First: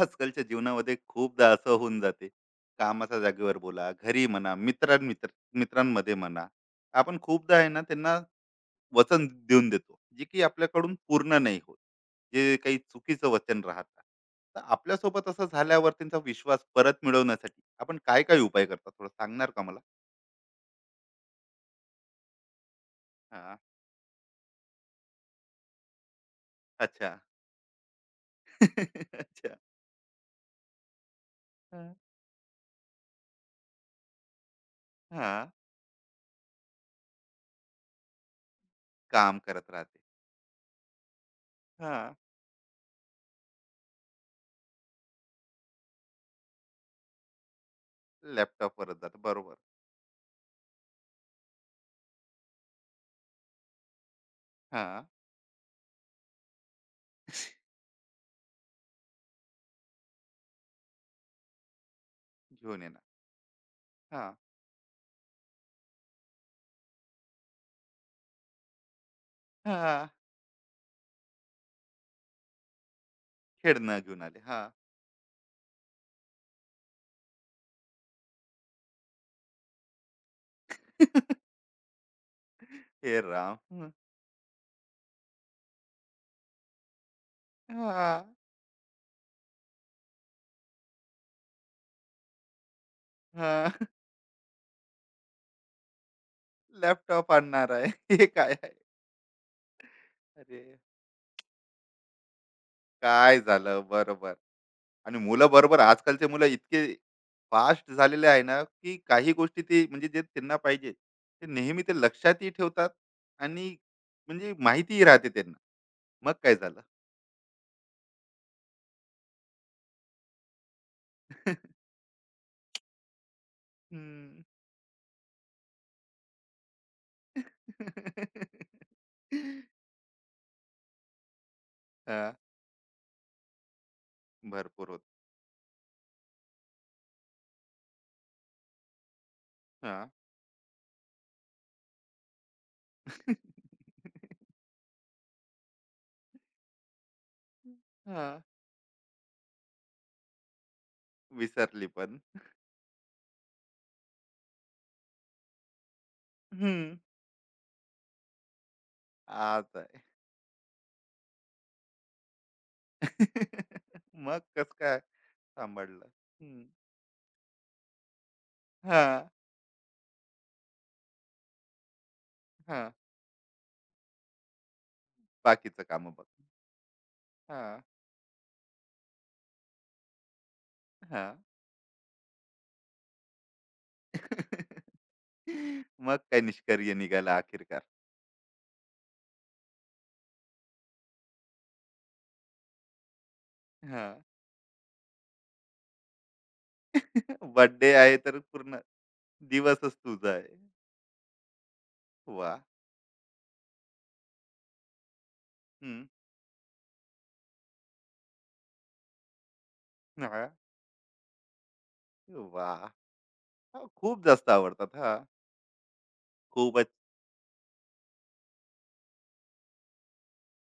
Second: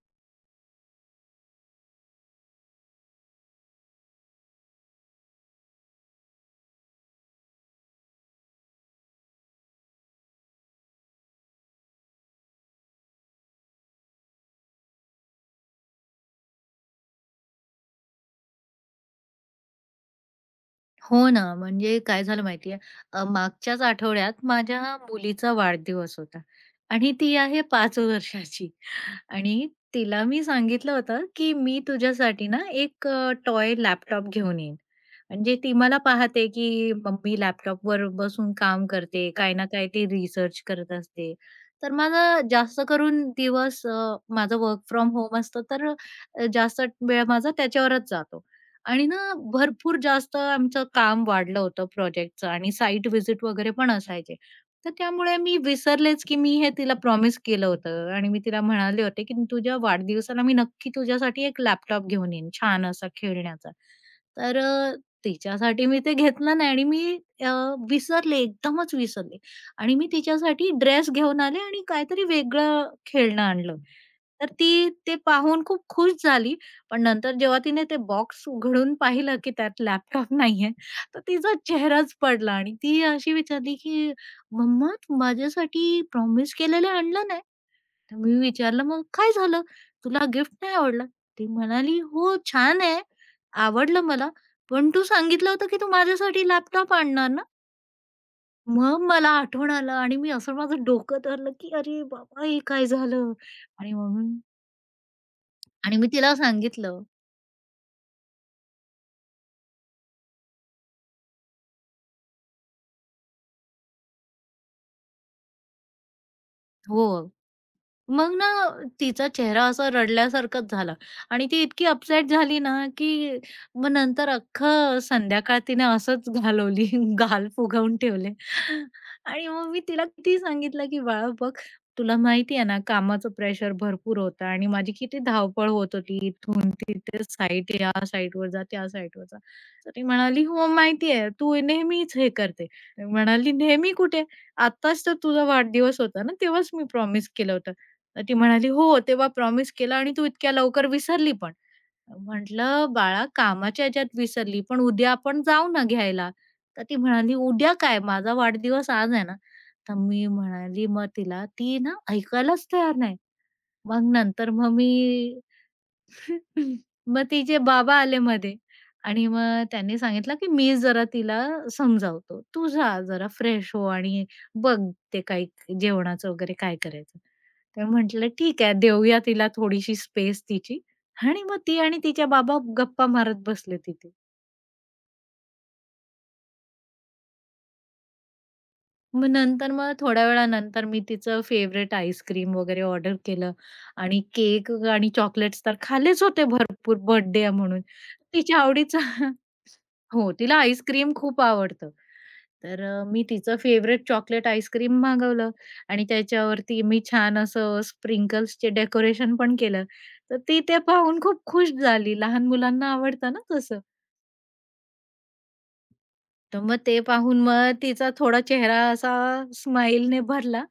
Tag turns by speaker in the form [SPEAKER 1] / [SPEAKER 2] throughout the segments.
[SPEAKER 1] आजकालच्या जीवनामध्ये खूपदा असं होऊन जाते. कामाच्या जागेवर बोला, घरी म्हणा, मित्रांमध्ये म्हणा, आपण खूपदा आहे ना त्यांना वचन देऊन देतो, जे की आपल्याकडून पूर्ण नाही होत, जे काही चुकीचं वचन राहतात. तर आपल्यासोबत असं झाल्यावर त्यांचा विश्वास परत मिळवण्यासाठी आपण काय काय उपाय करता, थोडं सांगणार का मला?
[SPEAKER 2] हो ना, म्हणजे काय झालं माहिती आहे,
[SPEAKER 1] हा.
[SPEAKER 2] मागच्याच आठवड्यात माझ्या मुलीचा वाढदिवस होता
[SPEAKER 1] अच्छा.
[SPEAKER 2] आणि ती आहे 5 वर्षाची.
[SPEAKER 1] अच्छा.
[SPEAKER 2] आणि तिला मी सांगितलं होतं, की मी
[SPEAKER 1] हं.
[SPEAKER 2] तुझ्यासाठी ना एक टॉय लॅपटॉप घेऊन येईन.
[SPEAKER 1] हा.
[SPEAKER 2] म्हणजे ती मला पाहते, की मम्मी लॅपटॉपवर बसून काम करते,
[SPEAKER 1] काम
[SPEAKER 2] काही ना
[SPEAKER 1] करत
[SPEAKER 2] काही
[SPEAKER 1] राहते.
[SPEAKER 2] ती रिसर्च करत असते. तर
[SPEAKER 1] हा.
[SPEAKER 2] माझा जास्त करून दिवस माझं वर्क फ्रॉम होम असतं, तर जास्त वेळ माझा त्याच्यावरच जातो.
[SPEAKER 1] लॅपटॉप वर
[SPEAKER 2] आणि
[SPEAKER 1] जात,
[SPEAKER 2] ना
[SPEAKER 1] बरोबर.
[SPEAKER 2] भरपूर जास्त आमचं काम वाढलं होतं प्रोजेक्टचं आणि साईट व्हिजिट वगैरे पण असायचे.
[SPEAKER 1] हा.
[SPEAKER 2] तर त्यामुळे मी विसरलेच, की मी हे तिला प्रॉमिस केलं होतं आणि मी तिला म्हणाले होते, की "तुझ्या वाढदिवसाला मी नक्की तुझ्यासाठी एक लॅपटॉप घेऊन येईन,
[SPEAKER 1] घेऊन
[SPEAKER 2] छान
[SPEAKER 1] येणार.
[SPEAKER 2] असा खेळण्याचा."
[SPEAKER 1] हा.
[SPEAKER 2] तर अ, तिच्यासाठी मी ते घेतलं नाही आणि मी अ, विसरले, एकदमच विसरले.
[SPEAKER 1] हा.
[SPEAKER 2] आणि मी तिच्यासाठी ड्रेस घेऊन आले आणि काहीतरी वेगळं खेळणं आणलं.
[SPEAKER 1] खेळणं घेऊन आले.
[SPEAKER 2] तर
[SPEAKER 1] हां.
[SPEAKER 2] ती ते पाहून खूप खुश झाली, पण नंतर जेव्हा तिने ते बॉक्स उघडून पाहिलं, की त्यात लॅपटॉप नाहीये, तर तिचा चेहराच पडला आणि ती
[SPEAKER 1] हे
[SPEAKER 2] अशी
[SPEAKER 1] राम!
[SPEAKER 2] विचारली,
[SPEAKER 1] हं.
[SPEAKER 2] की "मम्मा तू माझ्यासाठी प्रॉमिस केलेलं आणलं नाही?" तर
[SPEAKER 1] हां.
[SPEAKER 2] मी विचारलं, "मग काय झालं? तुला गिफ्ट नाही आवडलं?" ती म्हणाली, "हो छान आहे,
[SPEAKER 1] हां.
[SPEAKER 2] आवडलं मला. पण तू सांगितलं होतं, की तू माझ्यासाठी लॅपटॉप आणणार
[SPEAKER 1] लॅपटॉप
[SPEAKER 2] ना?"
[SPEAKER 1] आणणार आहे. हे काय आहे?
[SPEAKER 2] मग मला आठवण आलं आणि मी असं
[SPEAKER 1] अरे,
[SPEAKER 2] माझं डोकं धरलं, की "अरे बाबा! हे काय झालं?"
[SPEAKER 1] काय झालं?
[SPEAKER 2] आणि
[SPEAKER 1] बरोबर.
[SPEAKER 2] म्हणून
[SPEAKER 1] आणि मुलं, बरोबर,
[SPEAKER 2] आणि मी
[SPEAKER 1] आजकालचे
[SPEAKER 2] तिला
[SPEAKER 1] मुलं इतके
[SPEAKER 2] सांगितलं.
[SPEAKER 1] फास्ट झालेले आहे ना, की काही गोष्टी ते, म्हणजे जे त्यांना पाहिजे, ते नेहमी ते लक्षातही ठेवतात आणि म्हणजे माहितीही राहते त्यांना. मग काय झालं?
[SPEAKER 2] हो. मग ना, तिचा चेहरा असा रडल्यासारखाच झाला आणि ती इतकी अपसेट झाली ना, की मग नंतर
[SPEAKER 1] हं.
[SPEAKER 2] अख्खं संध्याकाळ तिने असंच घालवली, गाल फुगवून ठेवले. आणि
[SPEAKER 1] हां.
[SPEAKER 2] मग मी तिला किती सांगितलं, की "बाळा बघ, तुला माहिती आहे ना, कामाचं प्रेशर भरपूर होतं आणि
[SPEAKER 1] भरपूर
[SPEAKER 2] माझी
[SPEAKER 1] होतं.
[SPEAKER 2] किती धावपळ होत होती. इथून तिथे साईट, या साईटवर जा, त्या साईटवर जा." तर ती
[SPEAKER 1] हां.
[SPEAKER 2] म्हणाली, "हो, माहिती आहे, तू नेहमीच हे करते." मी
[SPEAKER 1] हां.
[SPEAKER 2] म्हणाली, "नेहमी कुठे? आत्ताच तर तुझा वाढदिवस होता ना, तेव्हाच मी प्रॉमिस केलं होतं." तर ती म्हणाली, "हो, तेव्हा प्रॉमिस केलं आणि तू इतक्या लवकर विसरली पण."
[SPEAKER 1] विसरली पण.
[SPEAKER 2] म्हटलं, "बाळा, कामाच्या ह्याच्यात विसरली, पण उद्या आपण जाऊ ना घ्यायला." तर
[SPEAKER 1] हं.
[SPEAKER 2] ती म्हणाली, "उद्या काय? माझा वाढदिवस आज आहे ना."
[SPEAKER 1] आज
[SPEAKER 2] तर
[SPEAKER 1] आहे.
[SPEAKER 2] मी म्हणाली मग तिला, ती ना ऐकायलाच तयार नाही. मग
[SPEAKER 1] मग
[SPEAKER 2] नंतर मग
[SPEAKER 1] कसं काय
[SPEAKER 2] मी
[SPEAKER 1] सांभाळलं? हं.
[SPEAKER 2] मग तिचे बाबा आले मध्ये आणि
[SPEAKER 1] हां.
[SPEAKER 2] मग त्यांनी सांगितलं, की "मी जरा तिला समजावतो. तू जा
[SPEAKER 1] हां.
[SPEAKER 2] जरा फ्रेश हो आणि बघ ते काही
[SPEAKER 1] बाकीचं कामं बघ.
[SPEAKER 2] जेवणाचं वगैरे काय करायचं."
[SPEAKER 1] हां.
[SPEAKER 2] तर म्हटलं, "ठीक आहे, देऊया तिला थोडीशी स्पेस तिची."
[SPEAKER 1] हां.
[SPEAKER 2] आणि मग ती आणि तिच्या बाबा गप्पा मारत बसले तिथे.
[SPEAKER 1] मग काय निष्कर्य निघाला अखेरकार?
[SPEAKER 2] मग नंतर थोड्या वेळानंतर मी तिचं फेव्हरेट आईस्क्रीम वगैरे ऑर्डर केलं आणि
[SPEAKER 1] हां.
[SPEAKER 2] केक आणि चॉकलेट्स तर खाल्लेच होते भरपूर बर्थडे म्हणून.
[SPEAKER 1] बर्थडे आहे, तर
[SPEAKER 2] तिच्या
[SPEAKER 1] पूर्ण
[SPEAKER 2] आवडीचा.
[SPEAKER 1] दिवसच तुझा
[SPEAKER 2] हो, तिला
[SPEAKER 1] आहे.
[SPEAKER 2] आईस्क्रीम खूप आवडतं.
[SPEAKER 1] वाह!
[SPEAKER 2] तर मी तिचं फेव्हरेट चॉकलेट आईस्क्रीम मागवलं
[SPEAKER 1] हं.
[SPEAKER 2] आणि त्याच्यावरती मी छान असं स्प्रिंकल्सचे डेकोरेशन पण केलं. तर
[SPEAKER 1] हां.
[SPEAKER 2] ती ते पाहून खूप खुश झाली. लहान
[SPEAKER 1] वाह!
[SPEAKER 2] मुलांना आवडतं ना तसं.
[SPEAKER 1] हां, खूप जास्त आवडतात. हां.
[SPEAKER 2] तर मग
[SPEAKER 1] खूपच.
[SPEAKER 2] ते पाहून मग तिचा थोडा चेहरा असा स्माईलने भरला.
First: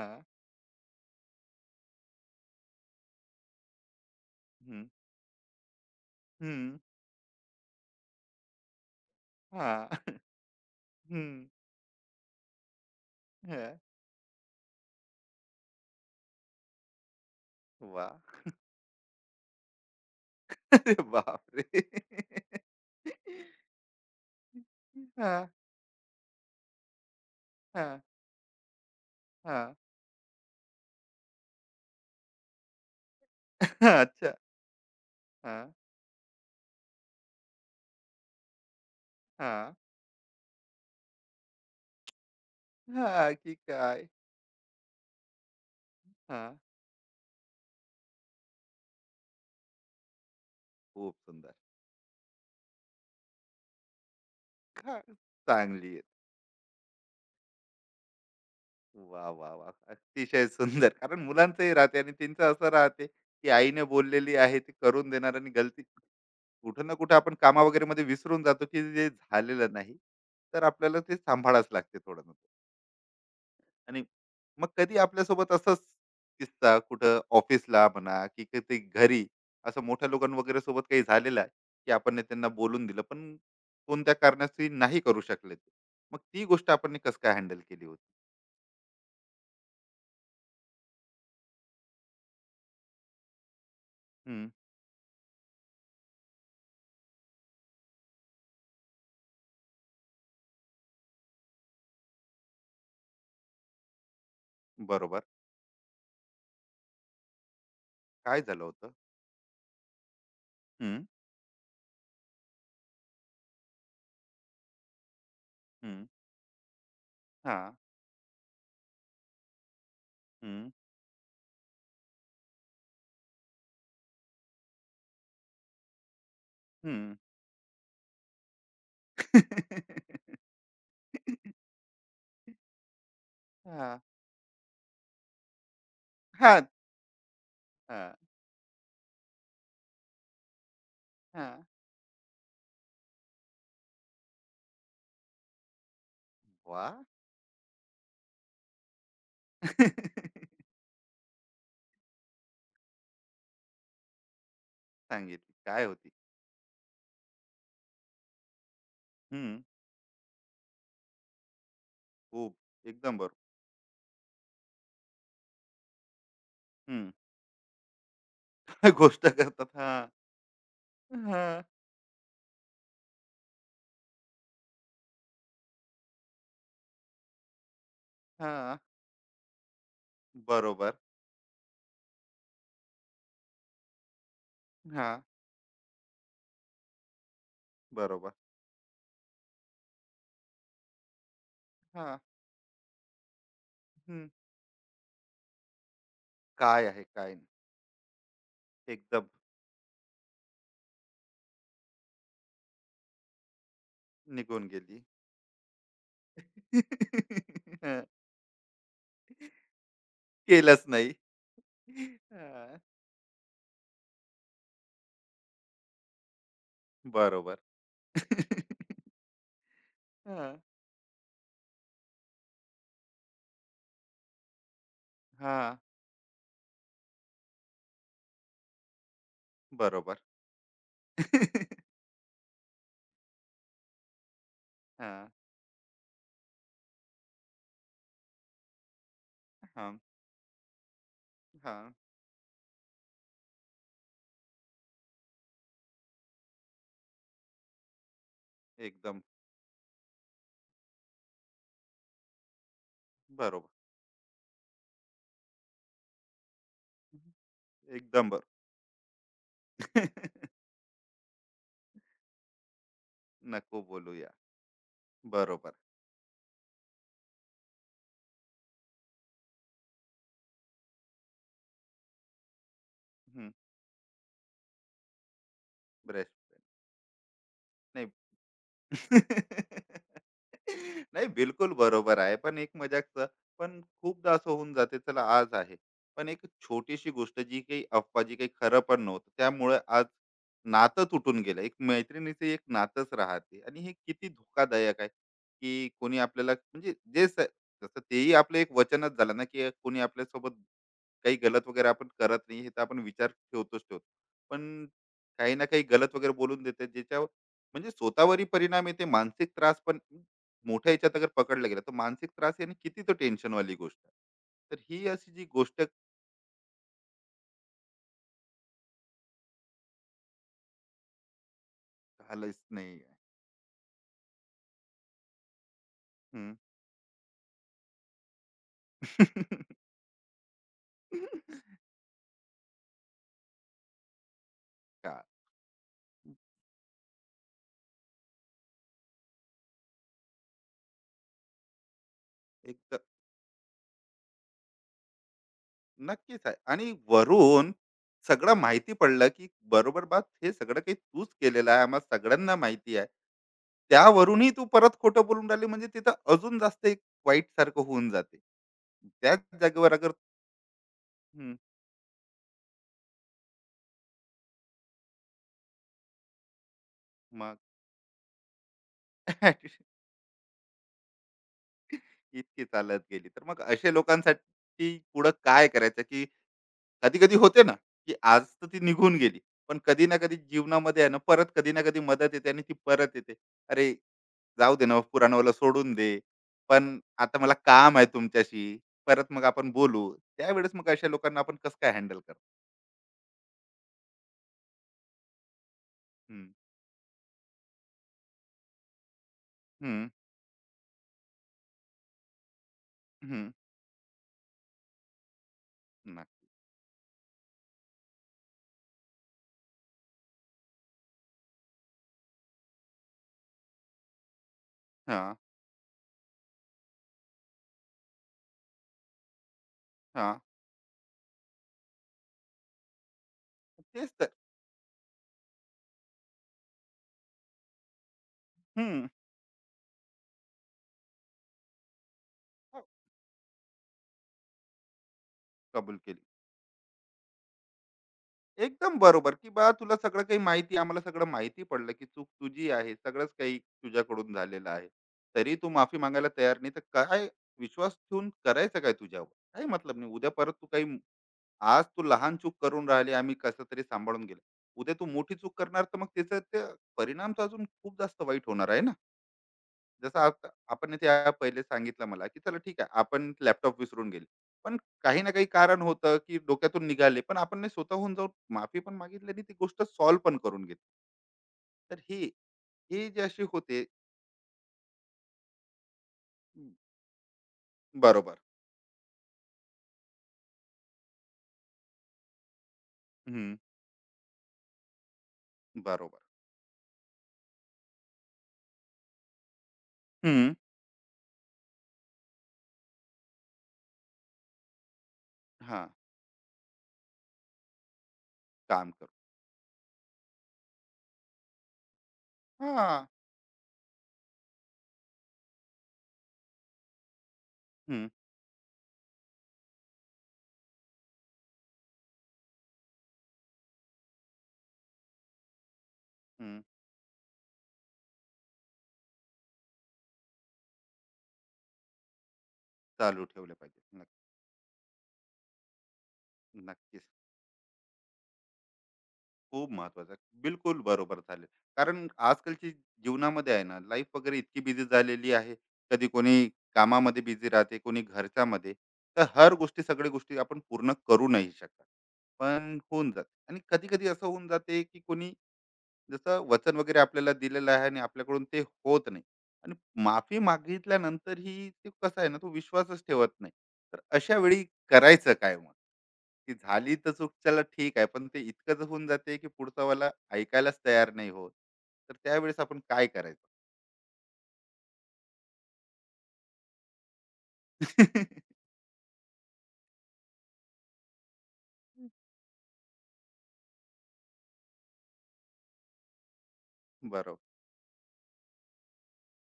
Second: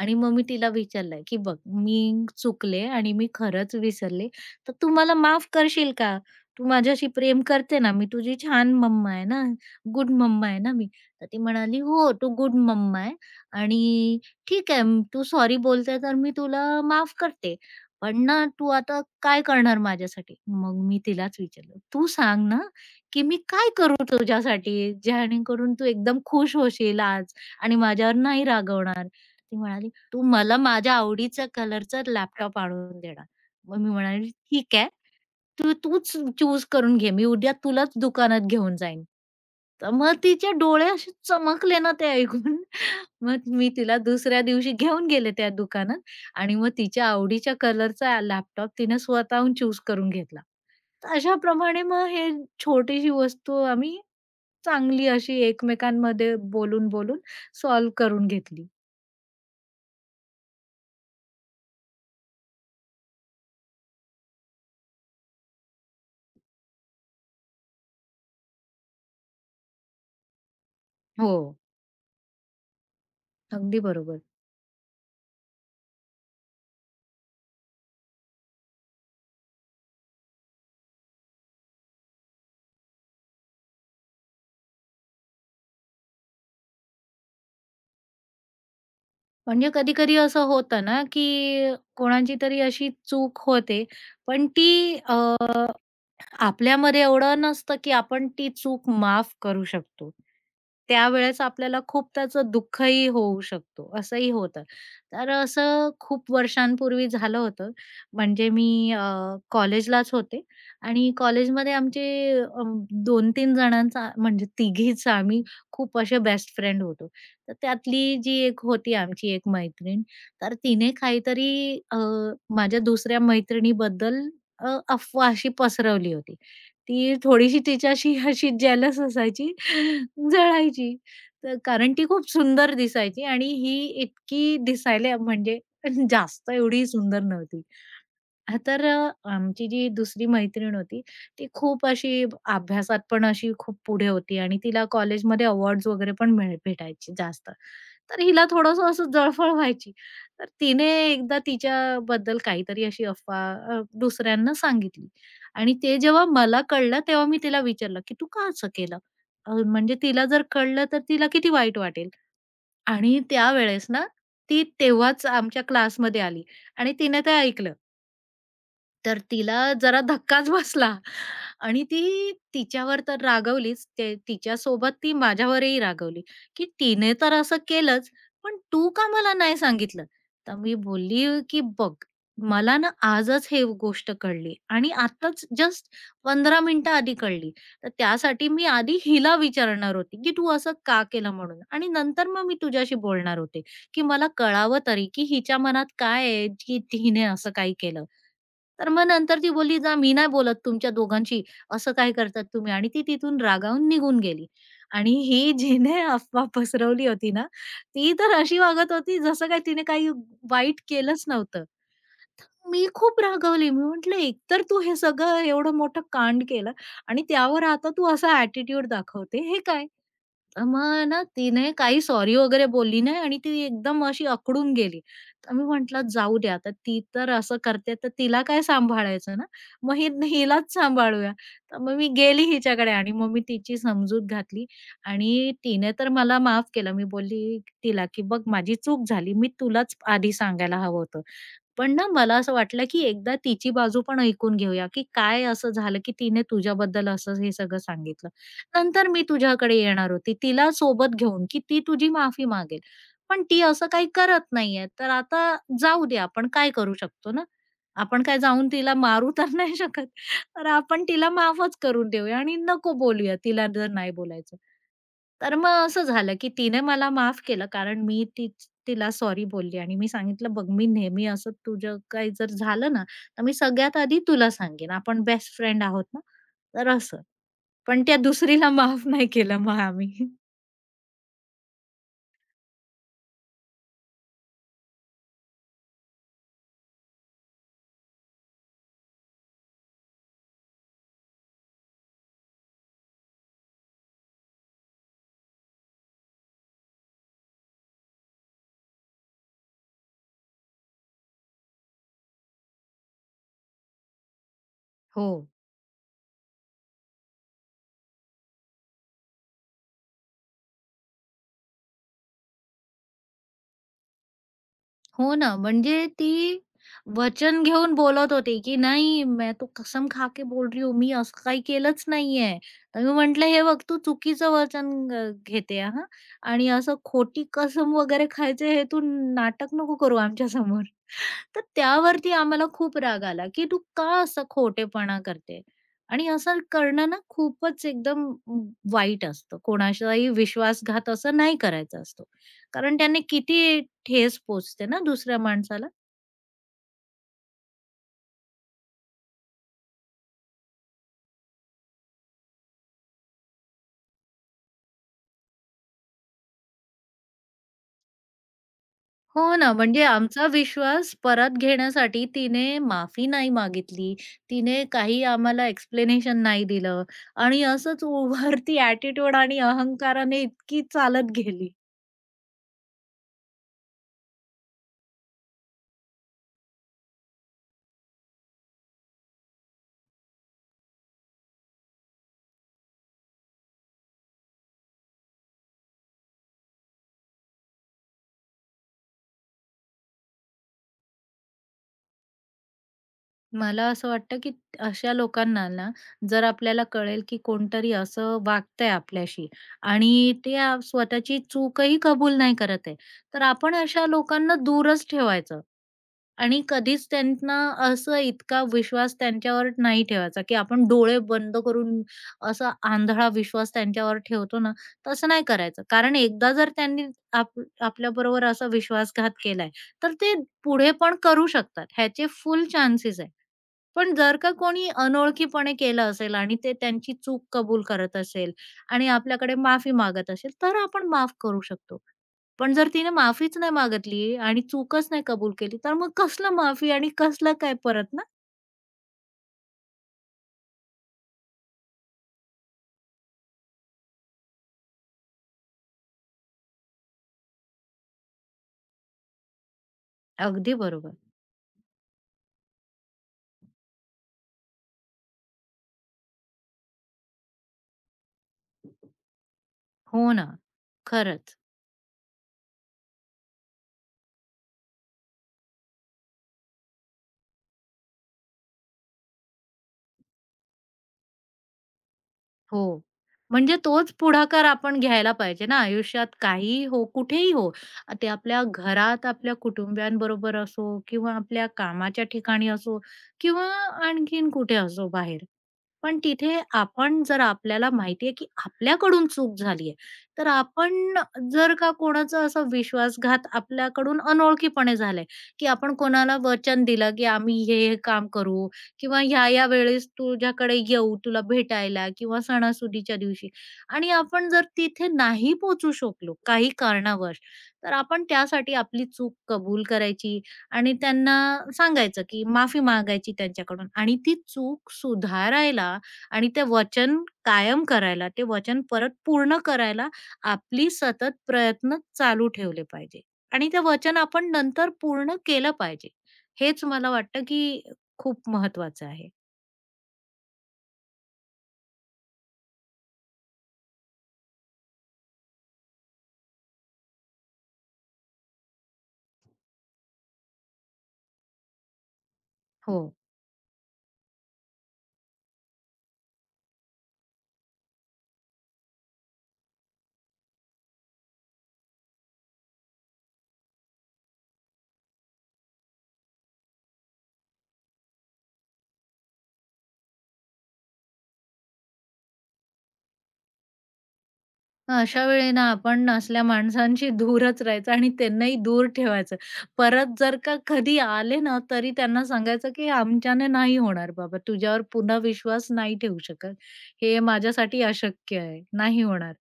[SPEAKER 2] आणि मग मी तिला विचारलं, की "बघ मी चुकले आणि मी खरंच विसरले, तर
[SPEAKER 1] हं.
[SPEAKER 2] तू मला माफ करशील का? तू
[SPEAKER 1] हं.
[SPEAKER 2] माझ्याशी प्रेम करते ना? मी तुझी छान मम्मा आहे ना,
[SPEAKER 1] हां.
[SPEAKER 2] गुड मम्मा आहे ना मी." तर
[SPEAKER 1] हं.
[SPEAKER 2] ती म्हणाली, "हो, तू गुड मम्मा आहे
[SPEAKER 1] हां.
[SPEAKER 2] आणि ठीक आहे, तू सॉरी बोलते तर मी तुला माफ करते.
[SPEAKER 1] वाह!
[SPEAKER 2] पण ना तू आता काय करणार माझ्यासाठी?" मग
[SPEAKER 1] अरे
[SPEAKER 2] मी तिलाच विचारलं,
[SPEAKER 1] बापरे!
[SPEAKER 2] "तू सांग ना, की मी काय करू तुझ्यासाठी,
[SPEAKER 1] हां,
[SPEAKER 2] जेणेकरून तू एकदम खुश होशील आज आणि
[SPEAKER 1] हां,
[SPEAKER 2] माझ्यावर नाही रागवणार. ती
[SPEAKER 1] हां.
[SPEAKER 2] म्हणाली, "तू मला माझ्या आवडीचा कलरचा लॅपटॉप आणून देणार." मग मी म्हणाली,
[SPEAKER 1] अच्छा.
[SPEAKER 2] "ठीक आहे.
[SPEAKER 1] हां,
[SPEAKER 2] तूच चूज करून घे. मी उद्या तुलाच दुकानात घेऊन जाईन."
[SPEAKER 1] हां,
[SPEAKER 2] तर मग तिचे डोळे असे चमकले ना ते ऐकून.
[SPEAKER 1] हां,
[SPEAKER 2] मग
[SPEAKER 1] की
[SPEAKER 2] मी तिला
[SPEAKER 1] काय?
[SPEAKER 2] दुसऱ्या दिवशी घेऊन गेले त्या दुकानात आणि
[SPEAKER 1] हां.
[SPEAKER 2] मग तिच्या आवडीच्या कलरचा लॅपटॉप तिने स्वतःहून चूज करून घेतला.
[SPEAKER 1] खूप सुंदर.
[SPEAKER 2] अशाप्रमाणे मग हे छोटीशी वस्तू आम्ही
[SPEAKER 1] हां,
[SPEAKER 2] चांगली अशी
[SPEAKER 1] चांगली आहे.
[SPEAKER 2] एकमेकांमध्ये बोलून-बोलून सॉल्व्ह करून घेतली.
[SPEAKER 1] वाह, वाह, वाह! अतिशय सुंदर. कारण मुलांचंही राहते आणि त्यांचं असं राहते, की आईने बोललेली आहे ती करून देणार, आणि गलती कुठं ना कुठं आपण कामा वगैरेमध्ये विसरून जातो, की जे झालेलं नाही. तर आपल्याला ते
[SPEAKER 2] हो.
[SPEAKER 1] सांभाळावंच लागते थोडं ना.
[SPEAKER 2] अगदी
[SPEAKER 1] आणि
[SPEAKER 2] बरोबर.
[SPEAKER 1] मग कधी आपल्यासोबत असंच किस्सा, कुठं ऑफिसला म्हणा की कधी घरी, असं मोठ्या लोकां वगैरे सोबत काही झालेलं आहे की आपण ने त्यांना बोलून दिलं, पण कोणत्या कारणाशी नाही करू शकले ते, मग ती गोष्ट आपण कसं काय हँडल केली होती?
[SPEAKER 2] म्हणजे कधी-कधी असं होतं ना, की कोणाची तरी अशी चूक होते, पण
[SPEAKER 1] हम्म.
[SPEAKER 2] ती आपल्यामध्ये एवढं नसतं, की आपण ती चूक माफ करू शकतो. त्यावेळेस आपल्याला खूप त्याचं दुःखही होऊ शकतो, असंही होतं.
[SPEAKER 1] बरोबर.
[SPEAKER 2] तर असं खूप वर्षांपूर्वी झालं होतं.
[SPEAKER 1] काय
[SPEAKER 2] म्हणजे
[SPEAKER 1] झालं होतं?
[SPEAKER 2] मी कॉलेजलाच होते
[SPEAKER 1] हम्म.
[SPEAKER 2] आणि कॉलेजमध्ये आमचे अ, 2-3 जणांचा म्हणजे तिघीच आम्ही खूप
[SPEAKER 1] हम्म.
[SPEAKER 2] असे बेस्ट फ्रेंड होतो. तर
[SPEAKER 1] हा.
[SPEAKER 2] त्यातली जी एक होती आमची एक मैत्रीण, तर
[SPEAKER 1] हम्म.
[SPEAKER 2] तिने काहीतरी माझ्या दुसऱ्या मैत्रिणीबद्दल अ, अफवा अशी पसरवली होती. ती
[SPEAKER 1] हम्म.
[SPEAKER 2] थोडीशी तिच्याशी अशी जेलस असायची, जळायची. तर कारण ती खूप सुंदर दिसायची आणि ही
[SPEAKER 1] हा.
[SPEAKER 2] इतकी दिसायला म्हणजे जास्त
[SPEAKER 1] हा.
[SPEAKER 2] एवढी सुंदर नव्हती.
[SPEAKER 1] हा.
[SPEAKER 2] हां, तर आमची जी दुसरी मैत्रीण होती, ती
[SPEAKER 1] हा.
[SPEAKER 2] खूप अशी अभ्यासात पण अशी खूप पुढे होती आणि तिला कॉलेजमध्ये अवॉर्ड्स वगैरे पण मिळ
[SPEAKER 1] वा.
[SPEAKER 2] भेटायचे जास्त. तर हिला थोडंसं असं जळफळ व्हायची. तर तिने एकदा तिच्याबद्दल काहीतरी अशी अफवा दुसऱ्यांना सांगितली
[SPEAKER 1] सांगितली
[SPEAKER 2] आणि
[SPEAKER 1] काय
[SPEAKER 2] ते
[SPEAKER 1] होती?
[SPEAKER 2] जेव्हा मला कळलं, तेव्हा मी तिला विचारलं, की "तू का असं केलं?"
[SPEAKER 1] हम्म.
[SPEAKER 2] म्हणजे तिला जर कळलं तर तिला किती वाईट वाटेल.
[SPEAKER 1] खूप, एकदम
[SPEAKER 2] आणि
[SPEAKER 1] बरोबर.
[SPEAKER 2] त्यावेळेस ना, ती तेव्हाच आमच्या क्लासमध्ये आली आणि
[SPEAKER 1] हम्म.
[SPEAKER 2] तिने ते ऐकलं. तर
[SPEAKER 1] गोष्ट
[SPEAKER 2] तिला
[SPEAKER 1] करतात, हा.
[SPEAKER 2] जरा धक्काच बसला
[SPEAKER 1] हां,
[SPEAKER 2] आणि ती तिच्यावर तर रागवलीच. ते तिच्यासोबत ती माझ्यावरही रागवली, की "तिने तर असं केलंच, पण
[SPEAKER 1] हां.
[SPEAKER 2] तू का मला नाही सांगितलं?" तर मी
[SPEAKER 1] बरोबर.
[SPEAKER 2] बोलली की "बघ, मला ना आजच हे गोष्ट कळली आणि
[SPEAKER 1] हां,
[SPEAKER 2] आत्ताच जस्ट 15 मिनिटं आधी कळली. तर
[SPEAKER 1] बरोबर.
[SPEAKER 2] त्यासाठी मी आधी हिला विचारणार होती, की तू असं का केलं म्हणून आणि
[SPEAKER 1] हां.
[SPEAKER 2] नंतर मग मी तुझ्याशी बोलणार होते, की
[SPEAKER 1] हं.
[SPEAKER 2] मला कळावं तरी की हिच्या मनात काय आहे, की
[SPEAKER 1] काय आहे,
[SPEAKER 2] हिने
[SPEAKER 1] काय नाही.
[SPEAKER 2] असं काही केलं?" तर मग
[SPEAKER 1] एकदम.
[SPEAKER 2] नंतर ती बोलली, "जा मी नाही बोलत तुमच्या दोघांशी, असं काय करतात तुम्ही?" आणि ती तिथून रागावून निघून गेली.
[SPEAKER 1] निघून गेली.
[SPEAKER 2] आणि ही जिने अफवा पसरवली होती ना,
[SPEAKER 1] हं.
[SPEAKER 2] ती तर अशी वागत होती जसं काही तिने काही वाईट
[SPEAKER 1] केलंच नाही.
[SPEAKER 2] केलंच नव्हतं.
[SPEAKER 1] हां.
[SPEAKER 2] मी खूप रागावली. मी म्हटलं, "एकतर तू हे सगळं एवढं मोठं कांड केलं आणि
[SPEAKER 1] बरोबर.
[SPEAKER 2] त्यावर आता तू असा ॲटिट्यूड दाखवते, हे काय?"
[SPEAKER 1] हां,
[SPEAKER 2] मग ना तिने काही सॉरी वगैरे बोलली नाही आणि ती एकदम अशी अकडून गेली. तर मी
[SPEAKER 1] हां,
[SPEAKER 2] म्हटलं जाऊ द्या आता ती तर असं करते तर तिला काय सांभाळायचं ना. मग
[SPEAKER 1] बरोबर.
[SPEAKER 2] हिलाच सांभाळूया. तर मग मी गेली हिच्याकडे आणि मग मी तिची समजूत घातली
[SPEAKER 1] हां,
[SPEAKER 2] आणि तिने तर मला माफ केलं. मी बोलली तिला, की "बघ माझी चूक झाली. मी तुलाच
[SPEAKER 1] हां,
[SPEAKER 2] आधी सांगायला हवं होतं."
[SPEAKER 1] हां.
[SPEAKER 2] पण ना मला असं वाटलं, की एकदा तिची बाजू पण ऐकून घेऊया, की काय असं झालं, की तिने तुझ्याबद्दल असं हे सगळं सांगितलं. नंतर
[SPEAKER 1] एकदम
[SPEAKER 2] मी तुझ्याकडे येणार होती, तिला सोबत घेऊन, की ती तुझी माफी मागेल. पण ती
[SPEAKER 1] बरोबर.
[SPEAKER 2] असं काही करत नाहीये, तर आता जाऊ दे आपण काय करू शकतो ना? आपण
[SPEAKER 1] एकदम
[SPEAKER 2] काय
[SPEAKER 1] बरोबर.
[SPEAKER 2] जाऊन तिला मारू तर नाही शकत. तर आपण तिला माफच करून देऊया आणि नको बोलूया तिला
[SPEAKER 1] नको
[SPEAKER 2] जर नाही
[SPEAKER 1] बोलूया.
[SPEAKER 2] बोलायचं. तर
[SPEAKER 1] बरोबर.
[SPEAKER 2] मग असं झालं, की तिने मला माफ केलं कारण मी तीच तिला सॉरी बोलली आणि मी सांगितलं, "बघ मी नेहमी असं तुझं काही जर झालं ना, तर
[SPEAKER 1] हं.
[SPEAKER 2] मी सगळ्यात आधी तुला सांगेन. आपण बेस्ट फ्रेंड आहोत ना."
[SPEAKER 1] ब्रेस्ट.
[SPEAKER 2] तर असं. पण
[SPEAKER 1] नाही.
[SPEAKER 2] त्या दुसरीला माफ नाही केलं मग आम्ही.
[SPEAKER 1] नाही, बिलकुल बरोबर आहे. पण एक मजाकच. पण खूपदा असं होऊन जाते, चला आज आहे. पण एक छोटीशी गोष्ट, जी काही अफवा, जी काही खरं पण नव्हतं, त्यामुळे आज नातं तुटून गेलं. एक मैत्रिणीचं एक नातंच राहते, आणि हे किती धोकादायक आहे, की कोणी आपल्याला, म्हणजे जे स जसं तेही आपलं एक वचनच झालं ना, की कोणी आपल्यासोबत काही गलत वगैरे आपण करत नाही, हे तर आपण विचार ठेवतोच ठेवतो, पण
[SPEAKER 2] हो.
[SPEAKER 1] काही ना काही गलत वगैरे बोलून देते, ज्याच्यावर म्हणजे स्वतःवरही परिणाम येते, मानसिक त्रास पण, मोठ्या याच्यात अगर पकडला गेला तर मानसिक त्रास, याने किती तो टेन्शन वाली गोष्ट आहे. तर ही अशी
[SPEAKER 2] हो
[SPEAKER 1] जी
[SPEAKER 2] ना.
[SPEAKER 1] गोष्ट
[SPEAKER 2] म्हणजे ती वचन घेऊन बोलत होती, की "नाही, मैं तो कसम खा के बोल रही हूँ, मी असं काही केलंच नाहीये."
[SPEAKER 1] घालायच नाही
[SPEAKER 2] तर
[SPEAKER 1] आहे.
[SPEAKER 2] मी म्हटलं, "हे बघ, तू चुकीचं वचन घेते हां
[SPEAKER 1] हम्म.
[SPEAKER 2] आणि असं खोटी कसम वगैरे खायचे हे तू नाटक नको करू आमच्यासमोर." तर त्यावरती आम्हाला खूप राग आला, की "तू का असा
[SPEAKER 1] का.
[SPEAKER 2] खोटेपणा करते?" आणि असं करणं ना खूपच एकदम वाईट असतं. कोणाचाही विश्वासघात असं नाही करायचा असतो. कारण
[SPEAKER 1] एक.
[SPEAKER 2] त्याने किती ठेस पोचते ना दुसऱ्या माणसाला.
[SPEAKER 1] नक्कीच आहे, आणि वरून सगळं माहिती पडलं की बरोबर, बा हे सगळं काही तूच केलेलं आहे, आम्हाला सगळ्यांना माहिती आहे, त्यावरूनही तू परत खोटं बोलून राहिली, म्हणजे तिथं अजून जास्त एक वाईट सारखं होऊन जाते. त्याच
[SPEAKER 2] हो ना.
[SPEAKER 1] जागेवर
[SPEAKER 2] म्हणजे
[SPEAKER 1] अगर.
[SPEAKER 2] आमचा विश्वास
[SPEAKER 1] हं.
[SPEAKER 2] परत घेण्यासाठी तिने माफी नाही मागितली. तिने काही आम्हाला एक्सप्लेनेशन नाही दिलं
[SPEAKER 1] मग.
[SPEAKER 2] आणि असंच उभारती ॲटिट्यूड आणि अहंकाराने इतकी चालत गेली.
[SPEAKER 1] इतकी चालत गेली. तर मग अशा लोकांसाठी पुढं काय करायचं, की कधी-कधी होते ना, की आज तर ती निघून गेली. पण कधी ना कधी जीवनामध्ये आहे ना, परत कधी ना कधी मदत येते आणि ती परत येते. "अरे, जाऊ दे ना, पुराणावाला सोडून दे. पण आता मला काम आहे तुमच्याशी. परत मग आपण बोलू." त्यावेळेस मग अशा लोकांना आपण कसं काय हँडल करतो?
[SPEAKER 2] मला असं वाटतं, की अशा लोकांना ना,
[SPEAKER 1] हं.
[SPEAKER 2] जर आपल्याला कळेल, की कोणतरी असं वागतंय आपल्याशी
[SPEAKER 1] हं.
[SPEAKER 2] आणि ते स्वतःची चूकही कबूल नाही करत आहे, तर
[SPEAKER 1] हं.
[SPEAKER 2] आपण अशा लोकांना दूरच ठेवायचं.
[SPEAKER 1] नक्की.
[SPEAKER 2] आणि कधीच त्यांना असं इतका विश्वास त्यांच्यावर नाही ठेवायचा, की आपण डोळे बंद करून असा आंधळा विश्वास त्यांच्यावर ठेवतो ना, तसं
[SPEAKER 1] हां.
[SPEAKER 2] नाही करायचं. कारण एकदा जर त्यांनी आपल्याबरोबर असा विश्वासघात केलाय, तर ते
[SPEAKER 1] हां.
[SPEAKER 2] पुढे पण करू शकतात. ह्याचे फुल चान्सेस आहे.
[SPEAKER 1] तेच
[SPEAKER 2] पण
[SPEAKER 1] तर.
[SPEAKER 2] जर का कोणी अनोळखीपणे केलं असेल आणि ते त्यांची चूक कबूल करत असेल
[SPEAKER 1] हं.
[SPEAKER 2] आणि आपल्याकडे माफी मागत असेल, तर आपण माफ करू शकतो. पण
[SPEAKER 1] हो,
[SPEAKER 2] जर तिने माफीच नाही मागितली आणि चूकच नाही कबूल केली, तर
[SPEAKER 1] कबूल
[SPEAKER 2] मग
[SPEAKER 1] केली.
[SPEAKER 2] कसलं माफी आणि कसलं काय परत ना?
[SPEAKER 1] एकदम बरोबर, की बा तुला सगळं काही माहिती, आम्हाला सगळं माहिती पडलं, की चूक तुझी आहे. सगळंच काही तुझ्याकडून झालेलं आहे. तरी तू माफी मागायला तयार नाही, तर काय विश्वास ठेवून करायचं काय तुझ्यावर? काही मतलब नाही. उद्या परत तू
[SPEAKER 2] अगदी
[SPEAKER 1] काही.
[SPEAKER 2] बरोबर.
[SPEAKER 1] आज तू लहान चूक करून राहिली, आम्ही कसं तरी सांभाळून गेलो. उद्या तू मोठी चूक करणार, तर मग त्याचा ते परिणाम तर अजून खूप जास्त वाईट होणार आहे ना. जसं
[SPEAKER 2] हो ना.
[SPEAKER 1] आप- आपण त्या
[SPEAKER 2] खरंच.
[SPEAKER 1] पहिले सांगितलं मला, की चला ठीक आहे, आपण लॅपटॉप विसरून गेले, पण काही ना काही कारण होतं की डोक्यातून निघाले, पण आपण नाही, स्वतःहून जाऊन माफी पण मागितली आणि ती गोष्ट सॉल्व्ह पण करून घेतली, तर हे,
[SPEAKER 2] हो.
[SPEAKER 1] हे जे अशी
[SPEAKER 2] म्हणजे
[SPEAKER 1] होते.
[SPEAKER 2] तोच पुढाकार आपण घ्यायला पाहिजे ना आयुष्यात काहीही हो, कुठेही हो. ते
[SPEAKER 1] बरोबर.
[SPEAKER 2] आपल्या घरात आपल्या कुटुंबियांबरोबर असो किंवा आपल्या कामाच्या ठिकाणी असो
[SPEAKER 1] हम्म.
[SPEAKER 2] किंवा आणखीन कुठे असो बाहेर.
[SPEAKER 1] बरोबर.
[SPEAKER 2] पण तिथे आपण जर आपल्याला माहिती आहे, की आपल्याकडून चूक झाली, तर
[SPEAKER 1] हम्म.
[SPEAKER 2] आपण जर का कोणाचा असा विश्वासघात आपल्याकडून अनोळखीपणे झालाय, की
[SPEAKER 1] हा.
[SPEAKER 2] आपण कोणाला वचन दिलं, की आम्ही हे, हे काम करू
[SPEAKER 1] काम करू.
[SPEAKER 2] किंवा ह्या-ह्या वेळेस तुझ्याकडे येऊ तुला भेटायला किंवा
[SPEAKER 1] हा.
[SPEAKER 2] सणासुदीच्या दिवशी आणि आपण जर तिथे नाही पोहोचू शकलो काही कारणावश, तर
[SPEAKER 1] हम्म.
[SPEAKER 2] आपण त्यासाठी आपली चूक कबूल करायची आणि त्यांना सांगायचं की माफी मागायची त्यांच्याकडून आणि ती चूक सुधारायला आणि
[SPEAKER 1] हम्म.
[SPEAKER 2] ते वचन कायम करायला, ते वचन परत पूर्ण करायला आपली सतत प्रयत्न चालू ठेवले पाहिजे
[SPEAKER 1] चालू ठेवलं
[SPEAKER 2] आणि ते
[SPEAKER 1] पाहिजे.
[SPEAKER 2] वचन आपण नंतर पूर्ण केलं पाहिजे. हेच
[SPEAKER 1] नक्कीच.
[SPEAKER 2] मला वाटतं की खूप महत्वाचं आहे.
[SPEAKER 1] खूप महत्वाचं आहे. बिलकुल बरोबर झाले. कारण आजकालची जीवनामध्ये आहे ना, लाईफ वगैरे इतकी बिझी झालेली आहे. कधी कोणी कामामध्ये बिझी राहते, कोणी घरच्यामध्ये. तर हर गोष्टी, सगळ्या गोष्टी आपण पूर्ण करू नाही शकत. पण
[SPEAKER 2] हो.
[SPEAKER 1] होऊन जाते, आणि कधी-कधी असं होऊन जाते, की कोणी, जसं वचन वगैरे आपल्याला दिलेलं आहे आणि आपल्याकडून ते होत नाही, आणि माफी मागितल्यानंतरही ते कसं आहे ना, तो विश्वासच ठेवत नाही. तर अशा वेळी करायचं काय मग? की झाली तर चूक, चला ठीक आहे, पण ते इतकंच होऊन जाते की पुढचा वाला ऐकायलाच तयार नाही होत. तर त्यावेळेस आपण काय करायचं?
[SPEAKER 2] मग अशा वेळेला आपण असल्या माणसांशी दूरच राहायचं आणि त्यांनाही दूर ठेवायचं. परत जर का कधी आले ना, तरी त्यांना सांगायचं, की "आमच्याने नाही होणार बाबा, तुझ्यावर पुन्हा विश्वास नाही ठेवू शकत. हे
[SPEAKER 1] बरोबर.
[SPEAKER 2] माझ्यासाठी अशक्य आहे, नाही होणार."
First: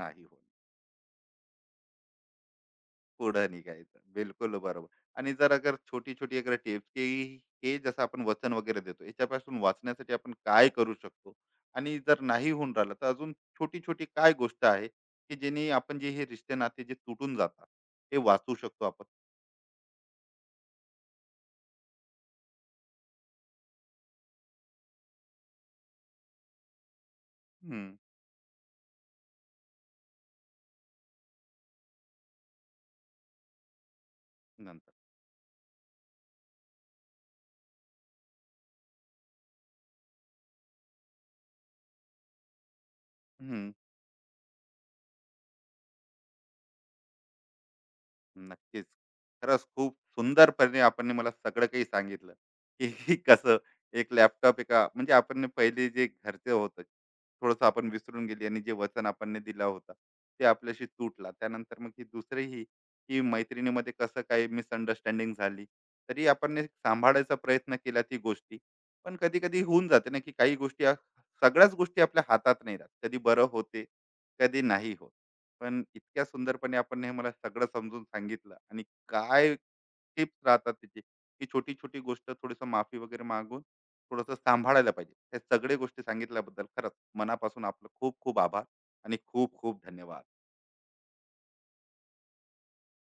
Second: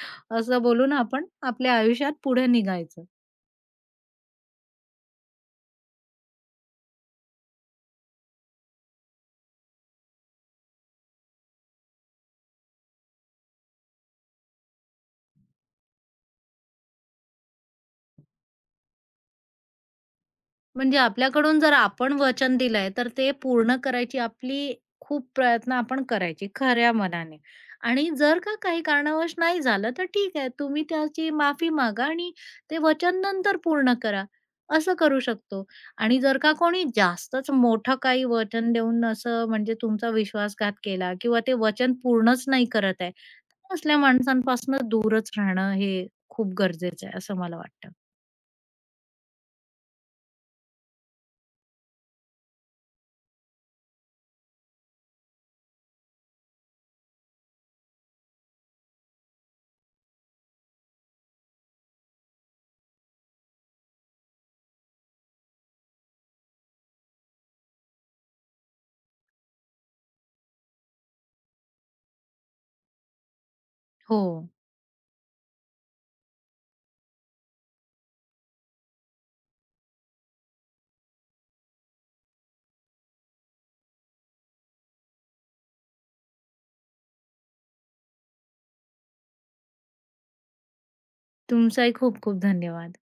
[SPEAKER 1] नाही होत.
[SPEAKER 2] असं बोलून आपण आपल्या आयुष्यात पुढे निघायचं.
[SPEAKER 1] पुढं निघायचं. बिलकुल बरोबर. आणि जर अगर छोटी-छोटी अगर टिप्स, की हे जसं आपण वचन वगैरे देतो, याच्यापासून वाचण्यासाठी आपण काय करू शकतो? आणि जर नाही होऊन राहिलं, तर अजून छोटी-छोटी काय गोष्ट आहे, की जेणे आपण जे हे रिश्ते नाते जे तुटून जातात, ते वाचू शकतो आपण?
[SPEAKER 2] म्हणजे आपल्याकडून जर आपण वचन दिलंय, तर ते पूर्ण करायची आपली खूप प्रयत्न आपण करायची खऱ्या मनाने
[SPEAKER 1] हं.
[SPEAKER 2] आणि जर का काही कारणावश नाही झालं, तर ठीक आहे. तुम्ही त्याची माफी मागा आणि ते वचन नंतर पूर्ण करा.
[SPEAKER 1] नंतर.
[SPEAKER 2] असं करू शकतो. आणि जर का कोणी जास्तच मोठं काही वचन देऊन असं म्हणजे तुमचा विश्वासघात केला किंवा ते वचन पूर्णच नाही करत आहे,
[SPEAKER 1] हं.
[SPEAKER 2] तर असल्या माणसांपासून दूरच राहणं हे खूप गरजेचं आहे, असं मला वाटतं.
[SPEAKER 1] नक्कीच. खरंच खूप सुंदरपणे आपण मला सगळं काही सांगितलं, की कसं एक लॅपटॉप एका, म्हणजे आपण पहिले जे घरचं होतं, थोडंसं आपण विसरून गेली आणि जे वचन आपण दिला होता, ते आपल्याशी तुटला. त्यानंतर मग ही दुसरीही की मैत्रिणीमध्ये कसं काही मिसअंडरस्टँडिंग झाली, तरी आपण एक सांभाळायचा प्रयत्न केला ती गोष्टी. पण कधी-कधी होऊन जाते ना, की काही गोष्टी या-, सगळ्याच गोष्टी आपल्या हातात नाही राहत. कधी बरं होते,
[SPEAKER 2] हो.
[SPEAKER 1] कधी नाही होत. पण इतक्या सुंदरपणे आपण हे मला सगळं समजून सांगितलं आणि काय टिप्स राहतात त्याची, की छोटी छोटी गोष्ट थोडीसं माफी वगैरे मागून थोडंसं सांभाळायला पाहिजे, हे सगळे गोष्टी सांगितल्याबद्दल खरंच मनापासून आपलं खूप खूप आभार आणि खूप खूप धन्यवाद.
[SPEAKER 2] तुमचाही खूप खूप धन्यवाद.